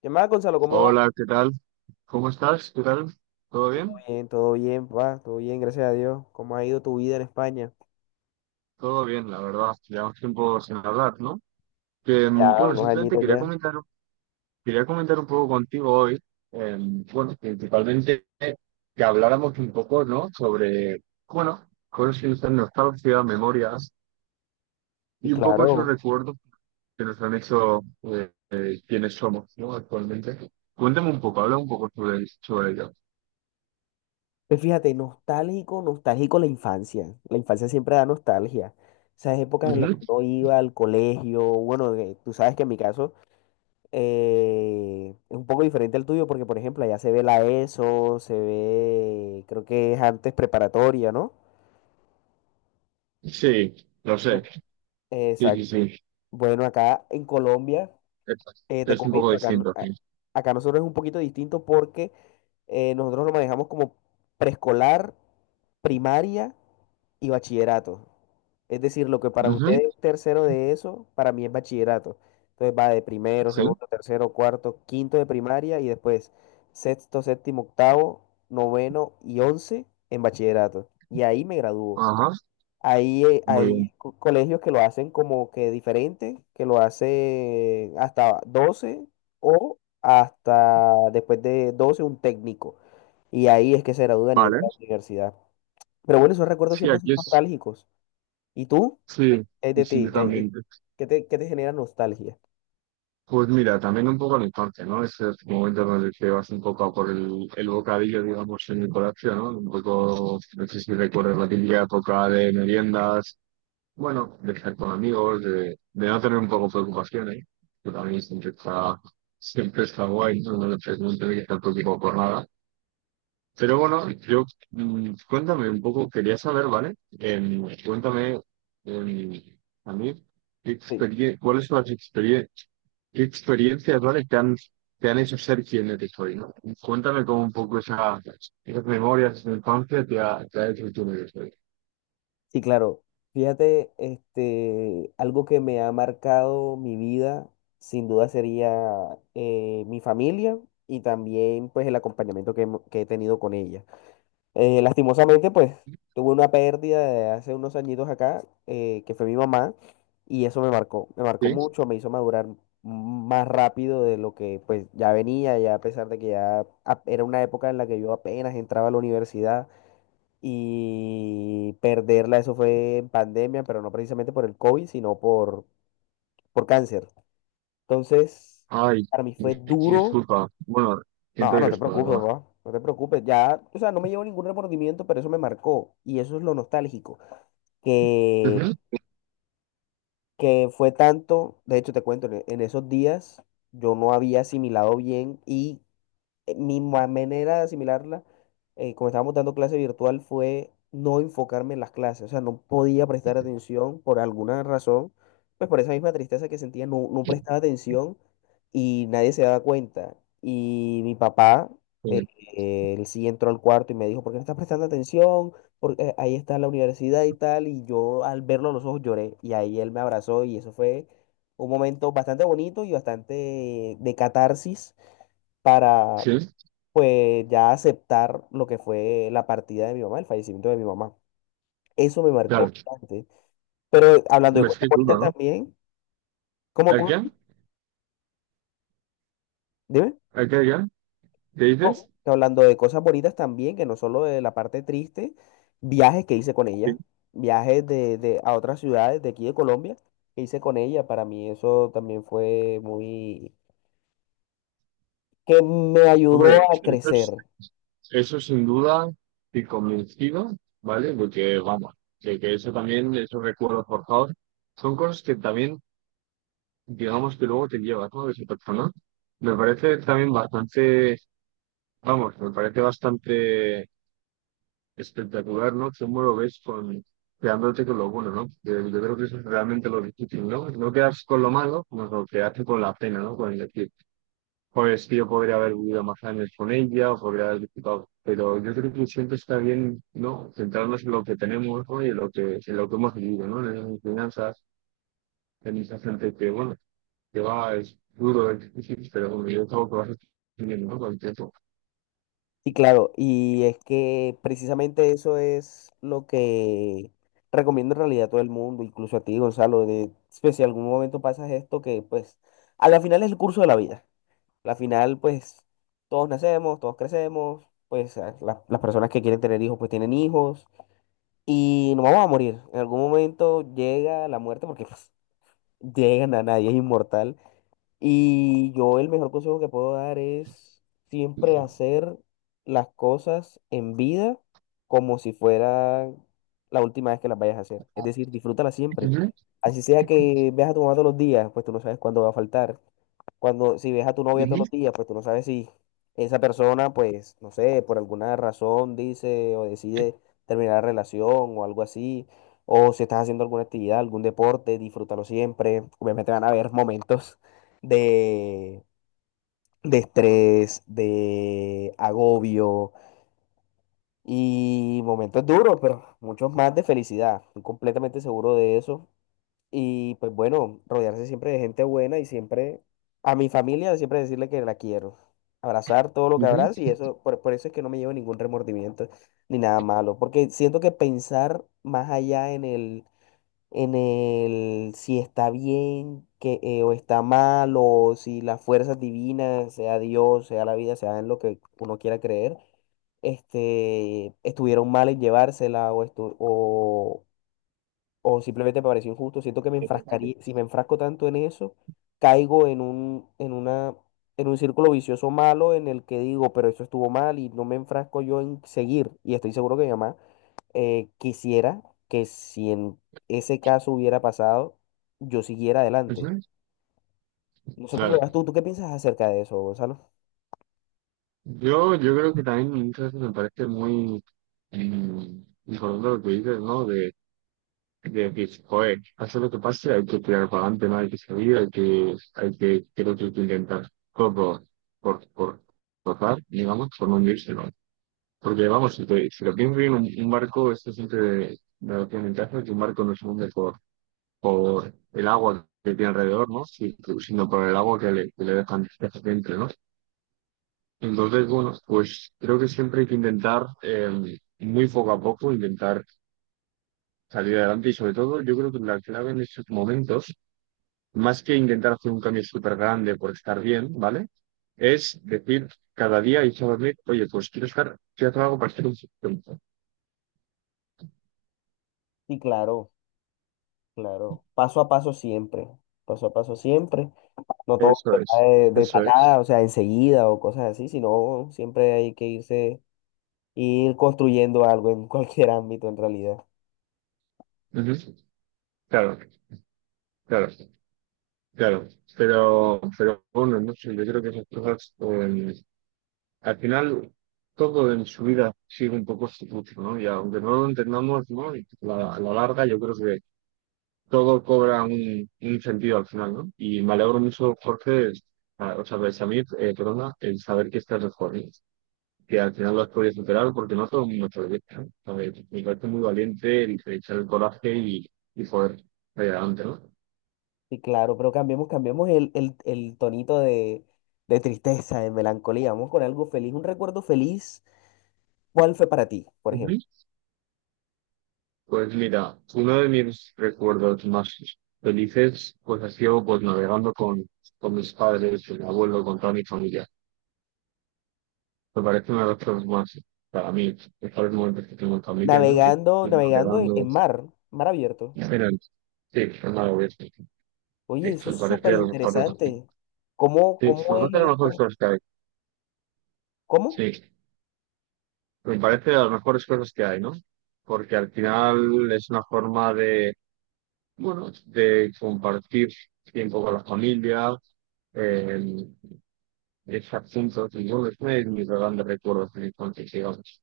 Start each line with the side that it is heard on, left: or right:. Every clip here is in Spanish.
left: ¿Qué más, Gonzalo? ¿Cómo va?
right: Hola, ¿qué tal? ¿Cómo estás? ¿Qué tal? ¿Todo bien?
left: Todo bien, papá, todo bien, gracias a Dios. ¿Cómo ha ido tu vida en España?
right: Todo bien, la verdad. Llevamos tiempo sin hablar, ¿no?
left: Sí,
right: Que, mm,
left: ya,
right: bueno,
left: unos
right: simplemente
left: añitos ya.
right: quería comentar un poco contigo hoy, eh, bueno, principalmente que habláramos un poco, ¿no? Sobre, bueno, cosas que nos dan nostalgia, memorias
left: Sí,
right: y un poco esos
left: claro.
right: recuerdos que nos han hecho quienes somos, ¿no? Actualmente. Cuéntame un poco, habla un poco sobre ello.
left: Pues fíjate, nostálgico, nostálgico la infancia. La infancia siempre da nostalgia. Esas épocas en las que
right: Ujú.
left: uno iba al colegio, bueno, tú sabes que en mi caso es un poco diferente al tuyo porque, por ejemplo, allá se ve la ESO, se ve, creo que es antes preparatoria, ¿no?
right: Sí, lo sé.
left: Bu-
right: Sí, sí,
left: Exacto.
right: sí.
left: Bueno, acá en Colombia.
right: Es,
left: Te
right: es un poco
left: comento, acá,
right: distinto, sí.
left: acá nosotros es un poquito distinto porque nosotros lo manejamos como preescolar, primaria y bachillerato. Es decir, lo que para
right: Ujú,
left: ustedes es tercero de eso, para mí es bachillerato. Entonces va de primero,
right: sí,
left: segundo, tercero, cuarto, quinto de primaria y después sexto, séptimo, octavo, noveno y once en bachillerato. Y ahí me gradúo.
right: ajá,
left: Hay,
right: muy bien.
left: hay colegios que lo hacen como que diferente, que lo hacen hasta 12 o hasta después de 12 un técnico. Y ahí es que se gradúan y
right: Vale,
left: entran a la universidad. Pero bueno, esos recuerdos
right: sí,
left: siempre
right: aquí
left: son
right: es,
left: nostálgicos. ¿Y tú?
right: sí,
left: ¿Qué hay
right: y
left: de
right: sí,
left: ti?
right: yo
left: ¿Qué hay
right: también.
left: qué qué te genera nostalgia?
right: Pues mira, también un poco en la infancia, ¿no? Ese es el momento en el que vas un poco a por el bocadillo, digamos, en el colegio, ¿no? Un poco, no sé si recuerdas la típica época de meriendas, bueno, de estar con amigos, de no tener un poco preocupaciones, que también siempre está guay, ¿no? No tener que estar preocupado por nada. Pero bueno, cuéntame un poco, quería saber, ¿vale? Cuéntame em, a mí qué experie- cuáles son las experie- qué experiencias, ¿vale? Te han hecho ser quien eres hoy, ¿no? Cuéntame como un poco esas memorias de tu infancia te ha hecho quien eres hoy.
left: Sí, claro. Fíjate, este, algo que me ha marcado mi vida, sin duda sería mi familia y también pues el acompañamiento que, que he tenido con ella. Lastimosamente, pues tuve una pérdida de hace unos añitos acá, que fue mi mamá, y eso me marcó
right: ¿Sí?
left: mucho, me hizo madurar más rápido de lo que pues ya venía, ya a pesar de que era una época en la que yo apenas entraba a la universidad y perderla, eso fue en pandemia, pero no precisamente por el COVID, sino por cáncer. Entonces,
right: Ay,
left: para mí fue duro.
right: disculpa. Bueno,
left: No,
right: siento
left: no
right: que
left: te
right: es la
left: preocupes,
right: verdad.
left: papá, no te preocupes. Ya, o sea, no me llevo ningún remordimiento, pero eso me marcó. Y eso es lo nostálgico, que,
right: Ujú.
left: que fue tanto, de hecho te cuento, en esos días yo no había asimilado bien y manera de asimilarla, como estábamos dando clase virtual, fue no enfocarme en las clases, o sea, no podía prestar atención por alguna razón, pues por esa misma tristeza que sentía, no, no prestaba atención y nadie se daba cuenta. Y mi papá, eh, él sí entró al cuarto y me dijo, ¿por qué no estás prestando atención? Porque ahí está la universidad y tal, y yo al verlo a los ojos lloré, y ahí él me abrazó y eso fue un momento bastante bonito y bastante de catarsis para
right: Sí, sí,
left: pues ya aceptar lo que fue la partida de mi mamá, el fallecimiento de mi mamá. Eso me marcó
right: claro.
left: bastante. Pero hablando de
right: Me
left: cosas
right: estoy
left: bonitas
right: duro,
left: también,
right: ¿no?
left: ¿cómo,
right: ¿A qué?
left: cómo?
right: ¿A
left: Dime.
right: qué? ¿A qué? ¿Qué
left: ¿Cómo?
right: dices?
left: Que hablando de cosas bonitas también, que no solo de la parte triste, viajes que hice con
right: Sí.
left: ella, viajes de, a otras ciudades de aquí de Colombia que hice con ella, para mí eso también fue muy, que me ayudó
right: Hombre,
left: a
right: eso es
left: crecer.
right: Eso sin duda, estoy convencido, ¿vale? Porque vamos, de que eso también, esos recuerdos forjados, son cosas que también, digamos que luego te llevas, ¿no? De esa persona. Me parece también bastante, vamos, me parece bastante espectacular, ¿no? Cómo lo ves con, quedándote con lo bueno, ¿no? Porque yo creo que eso es realmente lo difícil, ¿no? No quedas con lo malo, sino lo que hace con la pena, ¿no? Con el pues que yo podría haber vivido más años con ella, o podría haber disfrutado, pero yo creo que siempre está bien, ¿no? Centrarnos en lo que tenemos, ¿no? Y en lo que hemos vivido, ¿no? En las enseñanzas, en esa gente que, bueno, que va, es duro, es difícil, pero bueno, yo creo que vas aprendiendo, ¿no? Con el tiempo.
left: Sí, claro, y es que precisamente eso es lo que recomiendo en realidad a todo el mundo, incluso a ti, Gonzalo, de pues, si algún momento pasas esto, que pues a la final es el curso de la vida. A la final, pues todos nacemos, todos crecemos, pues las personas que quieren tener hijos, pues tienen hijos, y nos vamos a morir. En algún momento llega la muerte, porque pues, llegan a nadie, es inmortal. Y yo el mejor consejo que puedo dar es siempre
right: Ujú,
left: hacer las cosas en vida como si fuera la última vez que las vayas a hacer. Es decir, disfrútala siempre.
right: ujú,
left: Así sea que veas a tu mamá todos los días, pues tú no sabes cuándo va a faltar. Cuando, si ves a tu novia todos los días, pues tú no sabes si esa persona, pues, no sé, por alguna razón dice o decide terminar la relación o algo así, o si estás haciendo alguna actividad, algún deporte, disfrútalo siempre. Obviamente van a haber momentos de, de estrés, de agobio y momentos duros, pero muchos más de felicidad. Estoy completamente seguro de eso. Y pues bueno, rodearse siempre de gente buena y siempre a mi familia siempre decirle que la quiero. Abrazar todo lo que abrazo y
right: ujú.
left: eso, por eso es que no me llevo ningún remordimiento ni nada malo, porque siento que pensar más allá en el si está bien que, o está mal o si las fuerzas divinas, sea Dios, sea la vida, sea en lo que uno quiera creer, este, estuvieron mal en llevársela o, estu- o simplemente me pareció injusto. Siento que me enfrascaría, si me enfrasco tanto en eso, caigo en un círculo vicioso malo en el que digo, pero eso estuvo mal y no me enfrasco yo en seguir. Y estoy seguro que mi mamá quisiera que si en ese caso hubiera pasado, yo siguiera
right: Eso
left: adelante.
right: es.
left: No sé cómo lo
right: Claro.
left: ves tú, ¿tú qué piensas acerca de eso, Gonzalo?
right: Yo creo que también muchas veces me parece muy importante lo que dices, ¿no? De que, joder, pase lo que pase, hay que tirar para adelante, no hay que salir, creo que hay que intentar todo por, por, tratar, digamos, por no hundirse, ¿no? Porque, vamos, si lo piensas bien, un barco, esto siempre da la ventaja que un barco no se hunde por el agua que tiene alrededor, ¿no? Sino por el agua que le dejan dentro, ¿no? Entonces, bueno, pues creo que siempre hay que intentar, muy poco a poco, intentar salir adelante, y sobre todo yo creo que la clave en estos momentos más que intentar hacer un cambio súper grande por estar bien, ¿vale? Es decir, cada día irse a dormir, oye, pues quiero hacer algo para estar un poquito.
left: Sí, claro, claro. Paso a paso siempre, paso a paso siempre. No todo se
right: Eso
left: da
right: es,
left: de
right: eso es.
left: tacada, o sea, enseguida o cosas así, sino siempre hay que irse, ir construyendo algo en cualquier ámbito en realidad.
right: Ujú. Claro, claro, claro. Pero bueno, no sé, yo creo que esas cosas, al final, todo en su vida sigue un poco su curso, ¿no? Y aunque no lo entendamos, ¿no? Y a la larga, yo creo que todo cobra un sentido al final, ¿no? Y me alegro mucho, Jorge, o sea, pues, a mí, perdona, el saber que estás mejor, ¿no? Que al final lo has podido superar, porque no todo el mundo te lo dice, ¿no? A ver, me parece muy valiente el echar el coraje y poder salir adelante, ¿no?
left: Sí, claro, pero cambiemos, cambiemos el tonito de tristeza, de melancolía. Vamos con algo feliz, un recuerdo feliz. ¿Cuál fue para ti, por
right: Ujú.
left: ejemplo?
right: Pues mira, uno de mis recuerdos más felices, pues ha sido pues navegando con mis padres, con mi abuelo, con toda mi familia. Me parece una de las cosas más, para mí, mejores momentos que tengo en familia, ¿no? Que-
left: Navegando,
right: que
left: navegando
right: navegando.
left: en mar, mar abierto.
right: Aynen. Şey, onlar oluyor. Sí,
left: Oye,
right: me
left: eso es
right: parece
left: súper
right: a lo mejor. Sí,
left: interesante. ¿Cómo,
right: me parece
left: cómo es?
right: de las mejores
left: ¿Cómo?
right: cosas que hay.
left: ¿Cómo?
right: Sí, me parece de las mejores cosas que hay, ¿no? Porque al final es una forma de, bueno, de compartir tiempo con la familia, eh, estar juntos, y bueno, es una de mis grandes recuerdos de mi infancia, digamos.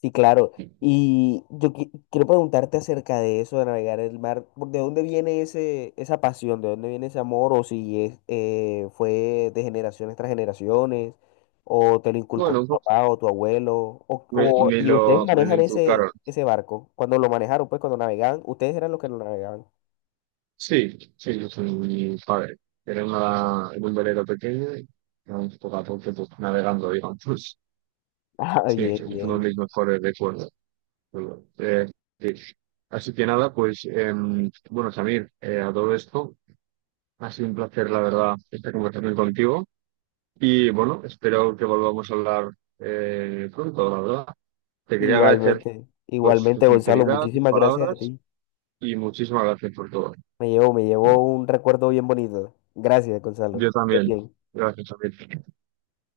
left: Sí, claro. Y yo quiero preguntarte acerca de eso, de navegar el mar. ¿De dónde viene ese, esa pasión? ¿De dónde viene ese amor? ¿O si es, fue de generaciones tras generaciones? ¿O te lo inculcó
right: Bueno, un
left: tu
right: poco
left: papá o tu abuelo?
right: me
left: ¿Y ustedes
right: lo, me lo
left: manejan ese,
right: inculcaron.
left: ese barco? Cuando lo manejaron, pues cuando navegaban, ustedes eran los que lo navegaban.
right: Sí, sí, yo soy mi padre. Era en un velero pequeño y vamos poco a poco pues, navegando, digamos.
left: Ah,
right: Sí,
left: bien,
right: es uno
left: bien.
right: de mis mejores recuerdos. Bueno, sí. Así que nada, pues bueno, Samir, a todo esto, ha sido un placer, la verdad, esta conversación contigo. Y bueno, espero que volvamos a hablar pronto, la verdad. Te quería agradecer
left: Igualmente,
right: pues tu
left: igualmente, Gonzalo.
right: sinceridad, tus
left: Muchísimas gracias a
right: palabras
left: ti.
right: y muchísimas gracias por todo.
left: Me llevo un recuerdo bien bonito. Gracias, Gonzalo.
right: Yo
left: Estés
right: también.
left: bien.
right: Gracias, Samir.